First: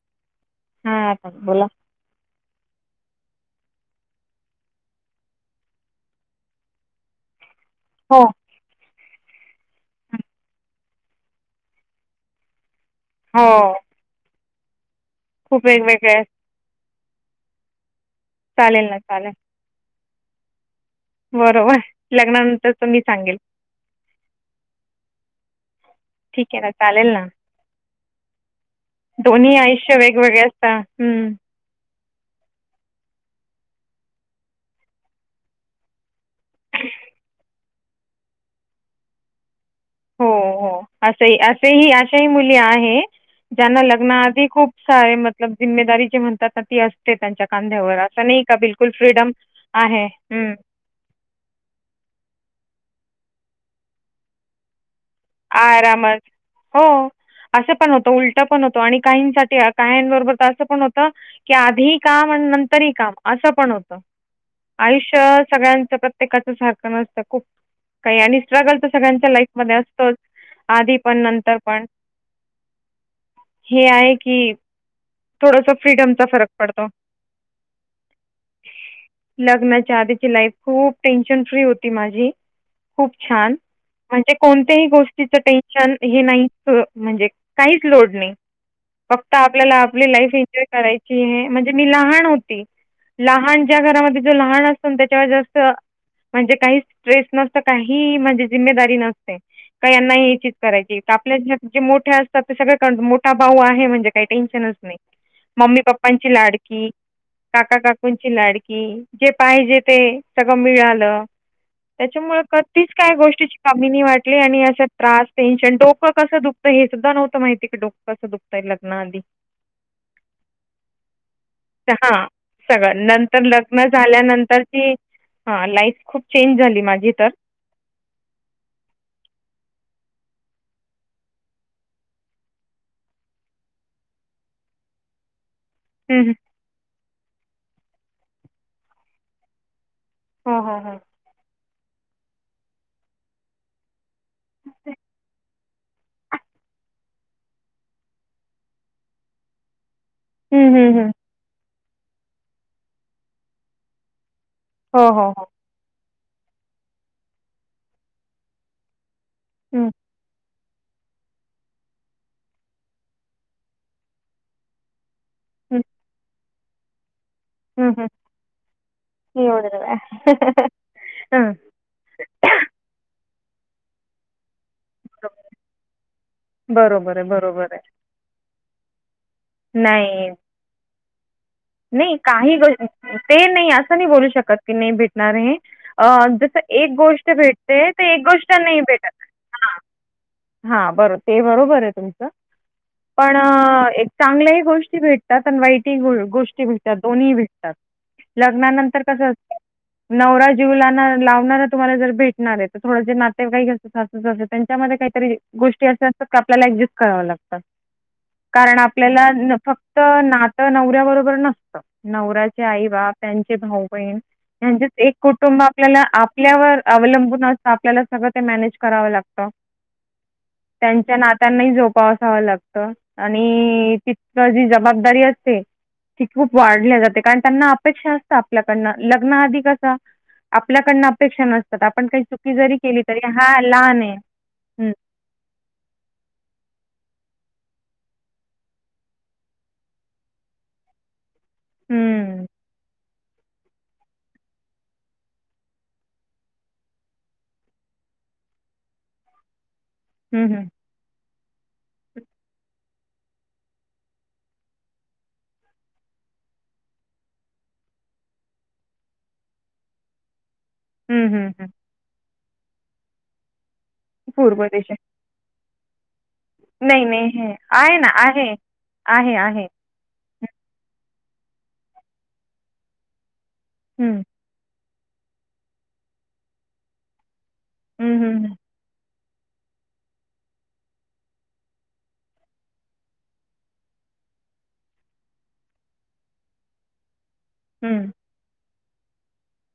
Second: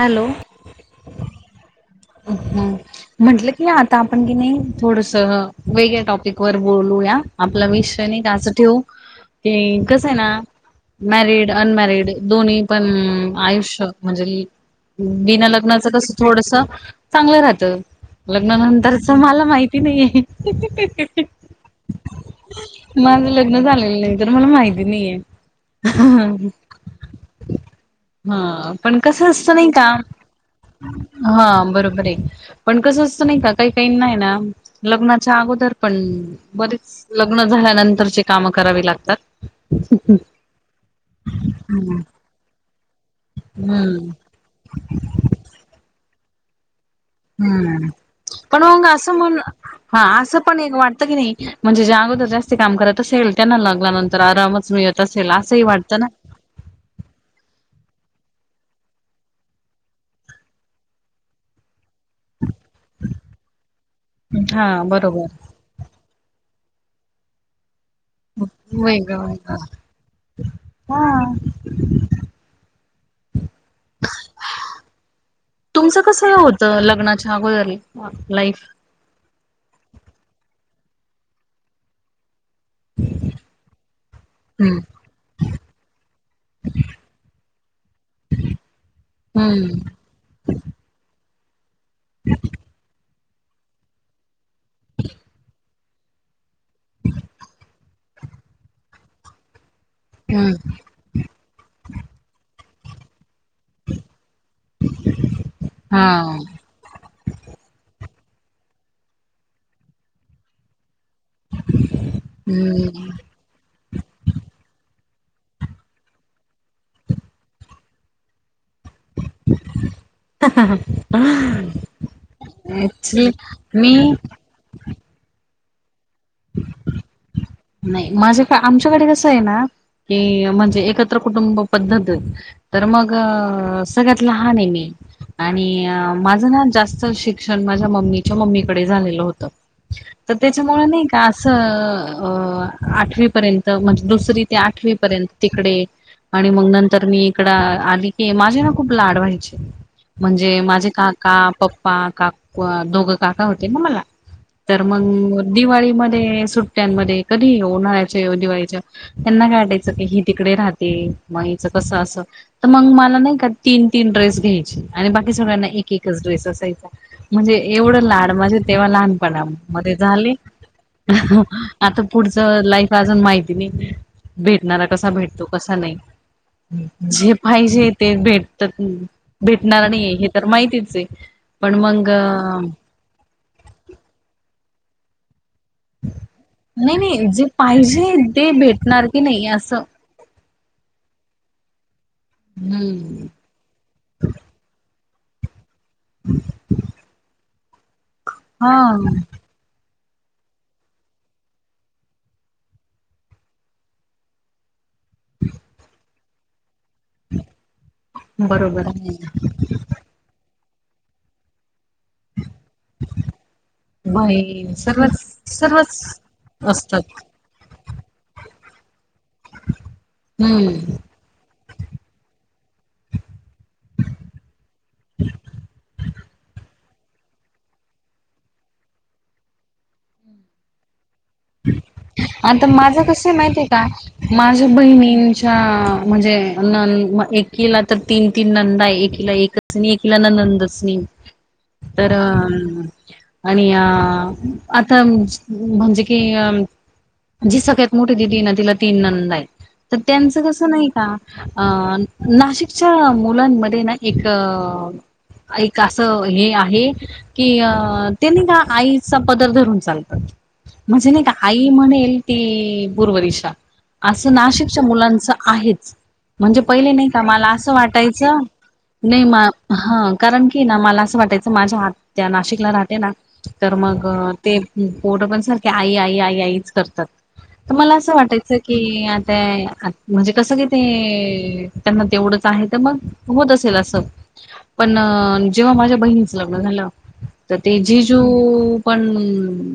Hello हा आता बोला अ हा म्हंटलं की आता आपण की नाही थोडस वेगळ्या टॉपिक वर बोलू या आपला विष त्यांनी हो त्यासाठी ठेवू ते कस आहे ना मॅरिड अनमॅरिड दोन्ही पण हो आयुष्य म्हणजे बीना खूप लग्नाच कस वेगवेगळे आहेत. थोडस चांगलं राहत चालेल ना लग्नानंतरच चालेल मला माहिती नाही आहे बरोबर लग्नानंतरचं मी माझं सांगेल लग्न झालेलं नाही तर मला माहिती नाही आहेे ठीक आहे ना चालेल ना ह पण कस असत दोन्ही नाही आयुष्य काम वेगवेगळे असतं हा बरोबर बरे पण कसं असतं नाही का काही काही नाही ना लग्नाच्या अगोदर पण बरेच लग्न झाल्यानंतरची कामं करावी लागतात. हो हो असं असेही अशा ही मुली आहेत त्यांना हम्म. लग्नाआधी खूप सारे मतलब जिम्मेदारी जे म्हणतात ना ती असते त्यांच्या हम्म खांद्यावर असं नाही का पण मग बिलकुल असं फ्रीडम म्हणून हा आहे असं हं. पण एक वाटतं की नाही म्हणजे ज्या अगोदर जास्त काम कररात असेल त्यांना लागल्यानंतर आरामच मिळत असेल असंही वाटतं ना. आरामात हो असं पण होतं उलट पण होतं आणि काहींसाठी काही्यांबरोबर तर असं पण होत की आधीही काम आणि नंतरही काम असं पण होतं हा आयुष्य बरोबर. सगळ्यांच प्रत्येकाचं सारखं नसतं खूप काही आणि स्ट्रगल तर वेगळं सगळ्यांच्या वेगळं लाईफ मध्ये असतोच आधी पण हा नंतर पण हे आहे की थोडंसं तुमचं फ्रीडमचा कसं हे फरक होतं पडतो. लग्नाच्या अगोदर लाईफ लग्नाच्या आधीची लाईफ खूप टेन्शन फ्री होती माझी खूप छान म्हणजे हम्म. कोणतेही गोष्टी टेंशन हो काही च् लोड नाही हम्म आपली लाइफ एन्जॉय करायची म्हणजे मी लहान होती लहान ज्या घरामध्ये जो लहान असतो ना त्याच्यावर जास्त म्हणजे काही स्ट्रेस नसत काही म्हणजे जिम्मेदारी नसते का यांनाहीचीज हम्म करायची आपल्या जे मोठे असतात ते सगळे भाऊ आहे म्हणजे काही टेन्शनच नाही मम्मी हा पप्पांची लाड कि काकाकाकूंची लाडकी जे पाहिजे ते सगळं मिळालं त्याच्यामुळे कधीच हम्म. काय गोष्टीची कमी नाही वाटली आणि आज च्यात त्रास टेन्शन डोकं कसं दुखतं हे सुद्धा नव्हतं माहिती का डोक कसं दुखतंय लग्ना आधी तर हां [unintelligible] सगळं अक्चुली मी हा लाईफ खूप चेंज झाली माझी तर नाही माझे आमच्याकडे कसं आहे ना की म्हणजे एकत्र कुटुंब पद्धत तर मग सगळ्यात लहान आहे मी आणि अह हं, हं. माझं ना जास्त शिक्षण माझ्या मम्मीच्या मम्मीकडे झालेलं होत तर हो हो त्याच्यामुळे हो नाही का असं अह आठवीपर्यंत तर म्हणजे दुसरी ते आठवी पर्यंत तिकडे आणि मग नंतर मी इकड आली की माझे ना खूप लाड व्हायचे म्हणजे हं, माझे हं, हं. का का पप्पा काक दोघं काका होते मला तर हो हो मग हो दिवाळीमध्ये सुट्ट्यांमध्ये कधी उन्हाळ्याच्या येऊ दिवाळीच्या त्यांना काय हं, वाटायचं की ही तिकडे राहते मग हीच कस अस तर मग मला नाही का तीन तीन ड्रेस घ्यायचे आणि बाक ते सगळ्यांना हं, एक एकच ड्रेस असयचा म्हणजे हं, एवढं हं. लाड माझे तेव्हा एवढं लहानपणामध्ये आहे. झाले. हं. आता पुढच लाईफ अजून माहिती नाही भेटणारा कसा भेटतो कसा नाही बरोबर आहे, जे बरोबर आहे. पाहिजे ते भेटत भेटणार नाही हे तर माहितीच आहे. पण मग नाही काही ग ते नाही असं नाही बोलू शकत की नाही भेटणार आहे, जस एक नाही नाही गोष्ट जे भेटते पाहिजे तर एक ते गोष्ट नाही भेटणार भेटत. की नाही हा. असं. हा बरो ते बरोबर आहे तुम हम्म. तर एक चांगल्याही गोष्टी भेटतात आणि वाईटही गोष्टी भेटतात दोन्हीही भेटतात हा लग्नानंतर कसं असत नवरा जीव लाणार लावणारा तुम्हाला जर भेटणार आहे तर थोडसे नातेवाईक सासू सासरे त्यांच्यामध्ये काहीतरी गोष्टी अशा असतात की आपल्याला एडज करावे लागत कारण बरोबर आहे आपल्याला फक्त नातं नवऱ्या बरोबर नसतं. नवऱ्याचे आई बाप, त्यांचे भाऊ बहिण बाई म्हणजेच एक सर्वच कुटुंब सर्वच आपल्याला आपल्यावर असतात. अवलंबून असत आपल्याला सगळं ते मॅनेज करावं लागतं. हम्म. त्यांनाही झोपासाव लागतं आणि तिथक जी जबाबदारी असते खूप वाढली जाते कारण त्यांना अपेक्षा असत आपल्याकडनं लग्न आधी कस आपल्याकडन अपेक्षा नसतात आपण काही चुकी आता जरी केली माझं तरी कसं आहे हा माहितीय का? लहान आहे. माझ्या हं, बहिणींच्या म्हणजे न एकीला तर तीन तीन नंदा आहे एकीला एकच नी ये किलान नंदसनी तर हं, आणि अह आता म्हणजे की अम जी सगळ्यात मोठी दिदी हाय ना तिला तीन नंदा आहेत. तर त्यांचं हं, हं, कसं नाही का अह नाशिकच्या मुलांमध्ये ना एक एक असं हे आहे कि ते नाही का आईचा पदर धरून चालतात. म्हणजे नाही हं, का हं, हं. आई म्हणेल ती पूर्व दिशा. असं पूर्व नाशिकच्या दिशा. मुलांचं आहेच. म्हणजे पहिले नाही का मला हे असं आहे ना, वाटायचं आहे. नाही म आहे, आहे. हा कारण की ना मला असं वाटायचं, माझ्या आत्या नाशिकला राहते ना तर मग हं, ते पोटं पण सारखे आई आई आई आईच करतात. तर मला असं हं, हं, वाटायचं हं, की आता. म्हणजे कसं कि ते त्यांना तेवढंच आहे, तर मग होत असेल असं. पण जेव्हा माझ्या बहिणीच लग्न झालं. तर तेजी हं, जो पण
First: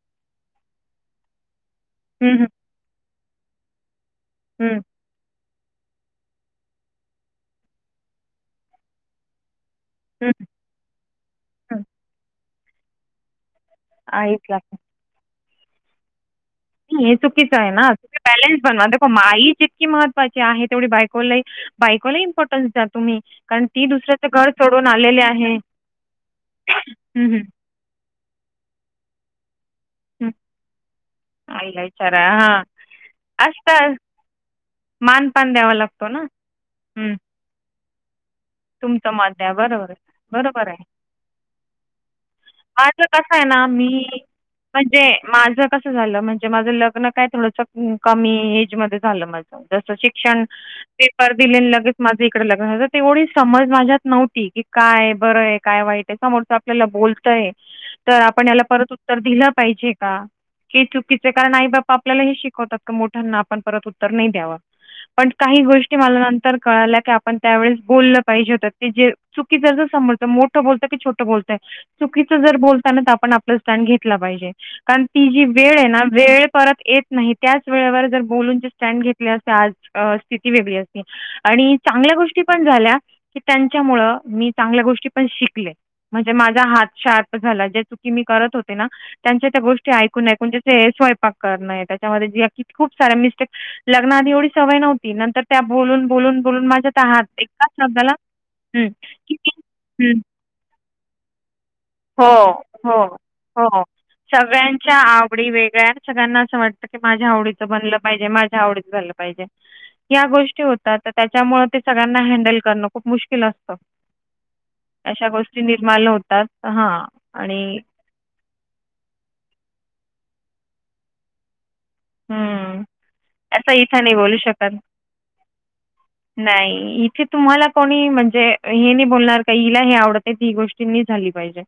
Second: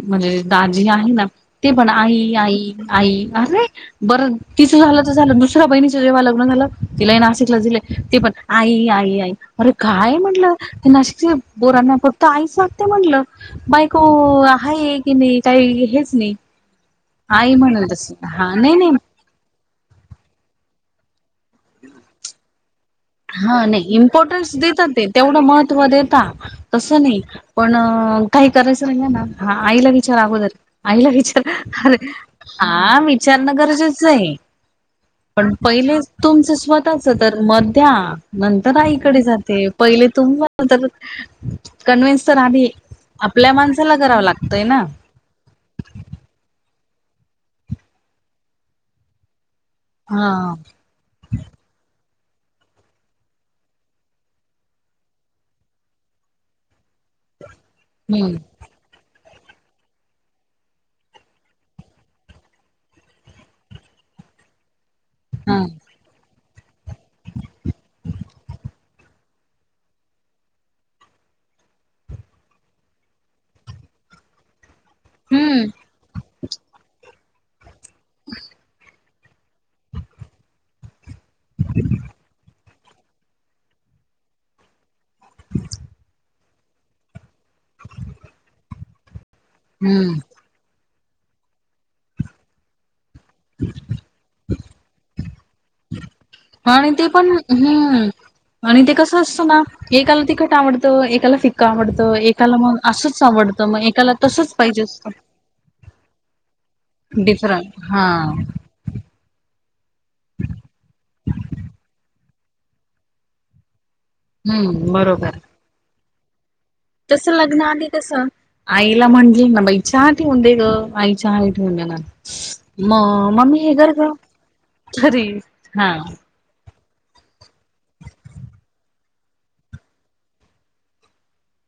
म्हणजे दाजी आहे ना. ते पण आई हं, हं, आई आई अर रे बरं तिच हं, झालं. झा दुसऱ्या बहिणीच जेव्हा लग्न झालं, तिलाही नाशिकला दिले ते पण आई आई आई. अरे काय हं, म्हणलं ते नाशिकचे हं. बोरण्या पुरत आईचगते म्हणलं बाय. हो आईच लागते. आहे की नाही काही हेच नाही. नाही हे चुकीच आई आहे, म्हणल ना तस हा बॅलेन्स नाही नाही बनवा माई जितकी महत्वाची आहे, तेवढी बायक बाईकला इमपोर्टन्स द्या तुमही. हा नाही इम्पॉर्टन्स देतात ते तेवढं महत्त्व देेत तसं नाही. हं, हं, पण काही करायचं नाही ना हा आईला वि विचार हं. अगोदर आईला विचार आईला अरे विचारा हां, हा विचारणं असतं. गरजेचं आहे. मानपान पण द्यावा पहिले लागतो ना. तुमचं स्वतःच हं. तर मध्या. नंतर तुमचं आईकडे मत द्या जाते बरोबर पहिले तुम बरोबर आहे तर कन्व्हन्स तर आली कस आहे ना मी म्हणजे माझ कस झालं म्हणजे माझं लग्न काय, थोडस कमी एज मध्ये झालं माझ जस हा शिक्षण पेपर दिले लगेच, माझं इकडे लगन ते ओढच समज माझ्यात नव्हती की काय बरं आहे, काय वाईट आहे समोरच आपल्याला बोलतय. तर हम्म आपण याला परत उत्तर दिलं पाहिजे का? हे चुकीचे कारण आई बा् आपल्याला हे शिकवतात, का मोठ्यांना आपण परत उत्तर नाही द्यावं. पण हा काही गोष्टी मला नंतर कळाल्या आपण त्यावेळे बोलल. पाहिजे होतात ते जे चुकीच समोजत मोठं बोलत की छोटं बोलतय. चुकीच जर बोलताना आपण आपलं स्टँड घेतला पाहिजे. कारण ती जी हम्म वेळ आहे ना वेळ परत येत नाही, त्याच वेळेवर जर बोलूनचे स्टँड घेत. आज स्थिती वेगळी असती आणि चांगल्या गोष्टी पण झाल्या. की त्यांच्यामुळ मी चांगल्या गोष्टी पण शिकले म्हणजे माझा हात शार्प झा ज्या चुकी मी करत होते ना त्यांच्या त्या गोष्टी हम्म ऐकूनऐून स्वयंपाक करणं आहे त्याच्यामध्ये ज खूप साारे मिस्टेक लग्ना आधी एवढी सवय नव्हती नंतर त्या बोलून बोलून बोलून आणि माझ्यात ते पण आहात एकाच हम्म शब्दाला. आणि ते कसं असतं ना की एकाला तिखट आवडतं एकाला फिक्का आवडतं. हो एकाला मग हो असंच आवडतं हो मग एकाला तसच पाहिजे सगळ्यांच्या असतं आवडी वेगळ्या सगळ्यांना असं वाटत. माझ्या आवडीचं डिफरंट बनलं हा पाहिजे माझ्या आवडीत झालं. या गोष्टी होतात तर त्याच्यामुळे, ते सगळ्यांना हँडल करणं खूप मुश्किल असतं. हम्म बरोबर. निर्माल होतात. हां जस लग्न आणि आली तस. आईला म्हंटले ना बाई चहा ठेवून दे ग आई चहा ठेवून दे ना. हं. मग मगमी हे असं कर इथं ग नाही बोलू शकत. खरी हा. नाही इथे तुम्हाला कोणी म्हणजे हे नाही, बोलणार का हला हे आवडते ती गोष्टी झाली पाहिजे.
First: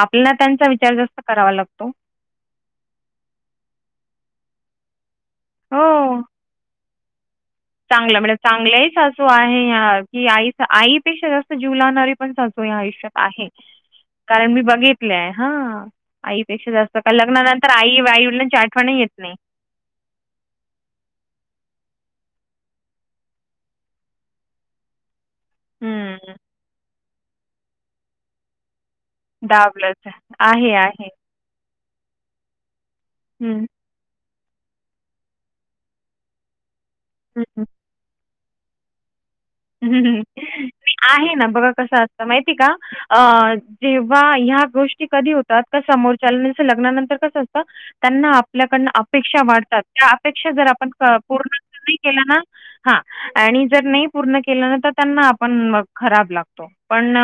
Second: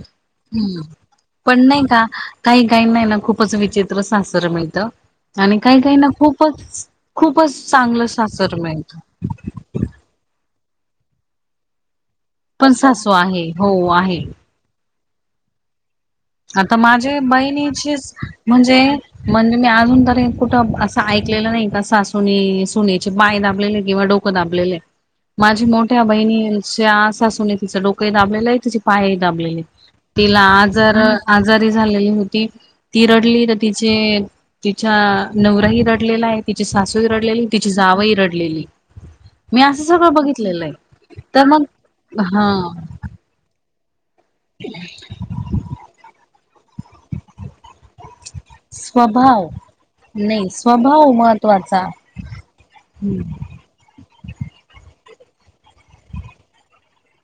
आपल्याला त्यांचा हम्म विचार जास्त करावा पण नाही लागतो. का काही काही नाही ना खूपच विचित्र सासरं मिळत. आणि काही काही ना हो. खूपच खूपच चांगलं सासर मिळत. नाही या [unintelligible] की आई आईपेक्षा जास्त जीव लाहणारी पण सजू या सासू आयुष्यात आहे, हो आहे कारण मी बघित हा आईपेक्षा आता जास्त का माझे लग्नानंतर आई बहिणीचीच आई वडलांची म्हणजे आठवण येत नाही. म्हणजे मी अजून तरी कुठं असं ऐकलेलं नाही का सासुने सुनेचे बाय दाबलेले किंवा डोकं दाबलेले. माझी मोठ्या हं. बहिणींच्या सासुून तिचं डोकं दाबलेलं आहे तिची पाय दाबलेले दाबलंच तिला आहे, जर आहे. आजारी झाली होती ती रडली. हं, हं. त तिच्या नवराही रडलेला आहे तिची सासू हं. रडलेली तिची जावई रडलेली. मी असं सगळं हम् बघितलेलं आहे तर ना मग बघा कसं असतं हा माहिती का अ जेव्हा ह्या गोष्टी कधी होतात का समोरच्याल लग्नानंतर कसं असतं त्यांना आपल्याकडन अपेक्षा स्वभाव वाढतात त्या नाही अपेक्षा जर आपण स्वभाव पूर्ण महत्त्वाचा. नाही केल्या ना हा हम्म आणि जर नाही पूर्ण केलं ना तर त्यांना आपण खराब लागतो. पण,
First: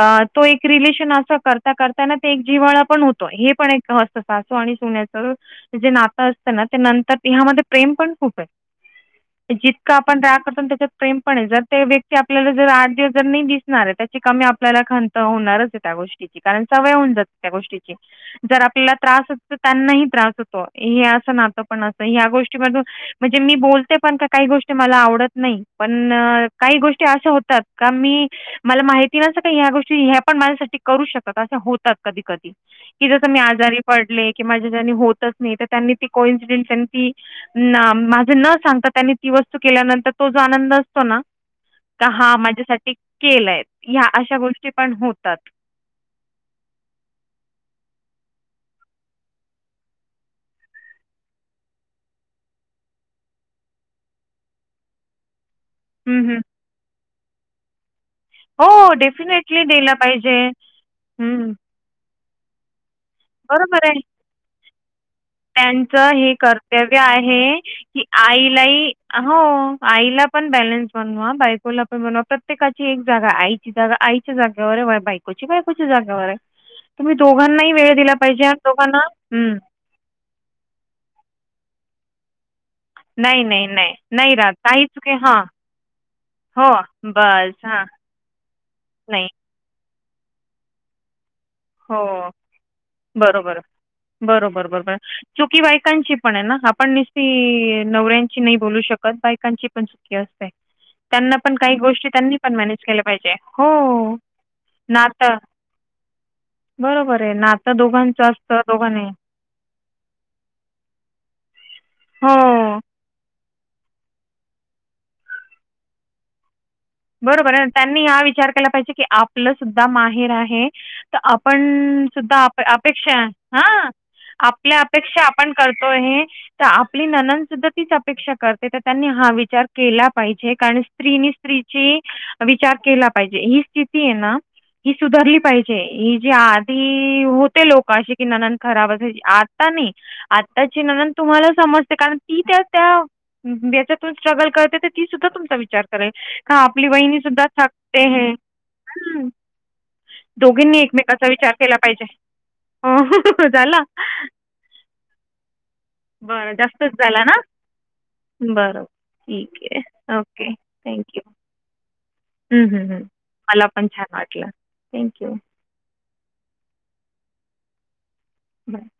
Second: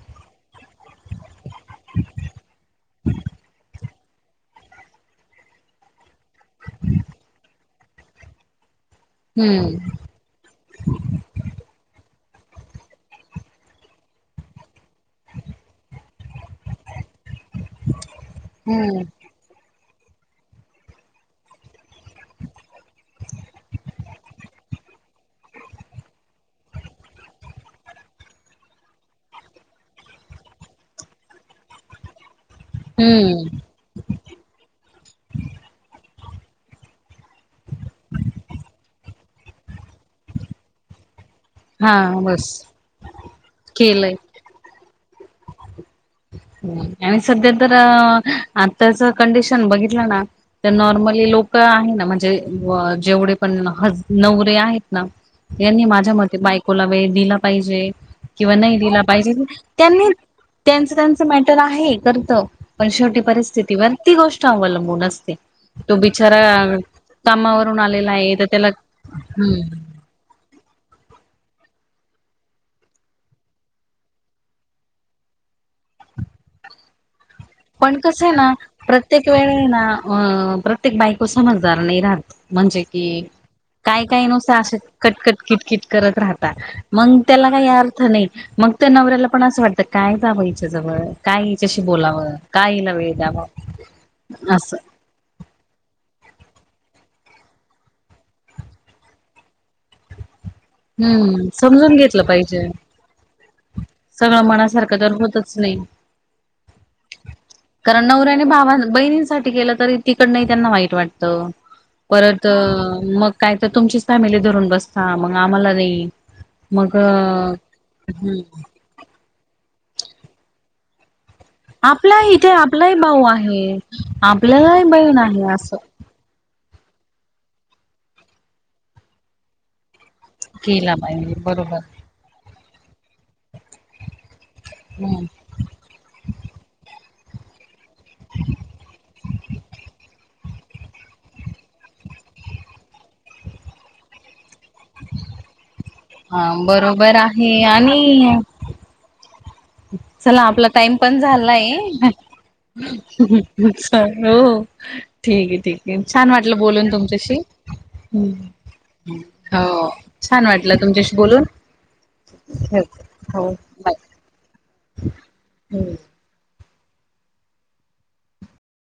अ तो एक रिलेशन असं करता करताना ते एक जिवाळा पण होतो हे पण एक हत अस असो आणि सुन े ना असत ना नंतरमध्ये प्रेम पण खूप हाय. हम्म पण रा कस त्याच्यत प्रेमपणे जर ते व्यक्ती आपल्याला जर आठ दिवस जर नाही दिसणार आहे त्याची कमी आपल्याला खा होणार त्या गोष्टी कारण सवय होऊन जात त्या गोष्टीर आपल्याला हम्म त्र तर त्यांनाही त्रास होतो हे असं नातं पण असं ह्या गोष्टीमधून म्हणजे मी बोलते पण का काही गोष्ट मला आवडत नाही. पण काही गोष्टी अशा होतात का मी मला माहिती नसं का ह्या गोष्टी ह्या पण माझ्यासाठी करू शकत अे होतात कधी कधी कि जस मी हम्म आजारी पडले कि माझ्या ज्यांनी होतच नाही तर त्यांनी ती कोइन्सिडेंट ती ना माझं न सांगता त्यांनी ती वस्तू केल्यानंतर तो जो आनंद असतो णा. का हा माझ्या साठी केलंय ह्या केलंय. आश्या गोष्टी चे पण होतात. आणि सध्या तर आताच कंडिशन बघितलं ना. तर नॉर्मली लोक आहे ना म्हणजे जेवढे पण हज नवरे आहेत ना. यांनी माझ्या हं, मते हं. बायकोला वेळ दिला पाहिजे किंवा नाही हो, दिला पाहिजे डेफिनेटली दिलं त्यांनी पाहिजे. त्यांचं त्यांचं हं, मॅटर आहे करतं पण शेवटी बरोबर परिस्थितीवर आहे. ती गोष्ट अवलंबून असते. तो त्यांचं हे बिचारा कर्तव्य आहे कामावरून की आलेला आहे तर त्याला आईलाही हो हम्म आईला पण बॅलन्स बनवा बायकोला पण बनवा प्रत्येकाची एक जागा आईची जागा आईच्या जागेवर बाईक कुची बायकोच्या जाग्यावर हाय. [inaudible] तुम्ही दोघांनाही वे पण दिला कसं ना आणि दोघांना प्रत्येक हं. वेळे ना अ प्रत्येक बायको समजदार नाही राहत म्हणजे कि नाही, नाही, नाही, काय काही नाही नुस राहत. असे काही चुकी कटकट हां, किटकिट करत राहता हो, मग त्याला बस काही हां. अर्थ नाही. मग तर नवऱ्याला नाही. पण असं वाटतं काय जावं याच्याजवळ काय याच्याशी बोलावं हो. काय हिला वेळ द्यावा बरोबर बरोबर असं बरोबर. चुक्की बायकांची पण आहे आपण न नवऱ्यांची नाही बोलू शकत बायकांची पण त्यांना हम्म पण काही समजून गोष्टी घेतलं त्यांनी पण पाहिजे मॅनेज केल्या पाहिजे. हो. सगळं म्हनासारखं तर नातं होतच नाही. बरोबर आहे नात दोघांच असतं दोघांने गलं तरी तिकड नाही त्यांना वाईट वाटत परत हो. मग काही तर तुमचीच फॅमिली धरून बसता मग आम्हाला देई मग बरोबर आहे. त्यांनी या विचार केला पाहिजे की आपलं सुद्धा माहेर आहे. तर आपण आपला सुद्धा इथे आपलाही अपेक्षा भाऊ आहे. हा आपल्या आपल्यालाही बहीण अपेक्षा आहे आपण असं करतो हे तर आपली ननन सुद्धा तीच अपेक्षा करते तर त्यांनी हा विचार केला पाहिजे कारण केला स्त्रीनी पाहिजे बरोबर स्त्रीची विचार केला पाहिजे ही स्थिती आहे ना ही हम्म. सुधारली पाहिजे ही जी आधी हो. ते लोक अशी कि न खराब असायची आता नाही. आत्ताची नंदन तुम्हाला समजते कारण ती त्या त्या्यासातून स्ट्रगल करते. ती सुद्धा तुमचा विचार करेल हा का आपली बरोबर वहिणी सुद्धा आहे कते आणि ह चला आपला टाइम पण झालाय. पाहिजे अं, झाला हो ठीक आहे ठीक. छान बरं वाटलं बोलून जास्तच झाला ना तुमच्याशी. बरं ठीक हो आहे छान ओके वाटलं तुमच्याशी थँक्यू बोलून. ठेवते हो मला पण छान वाटलं थँंक्यू. हम् [unintelligible]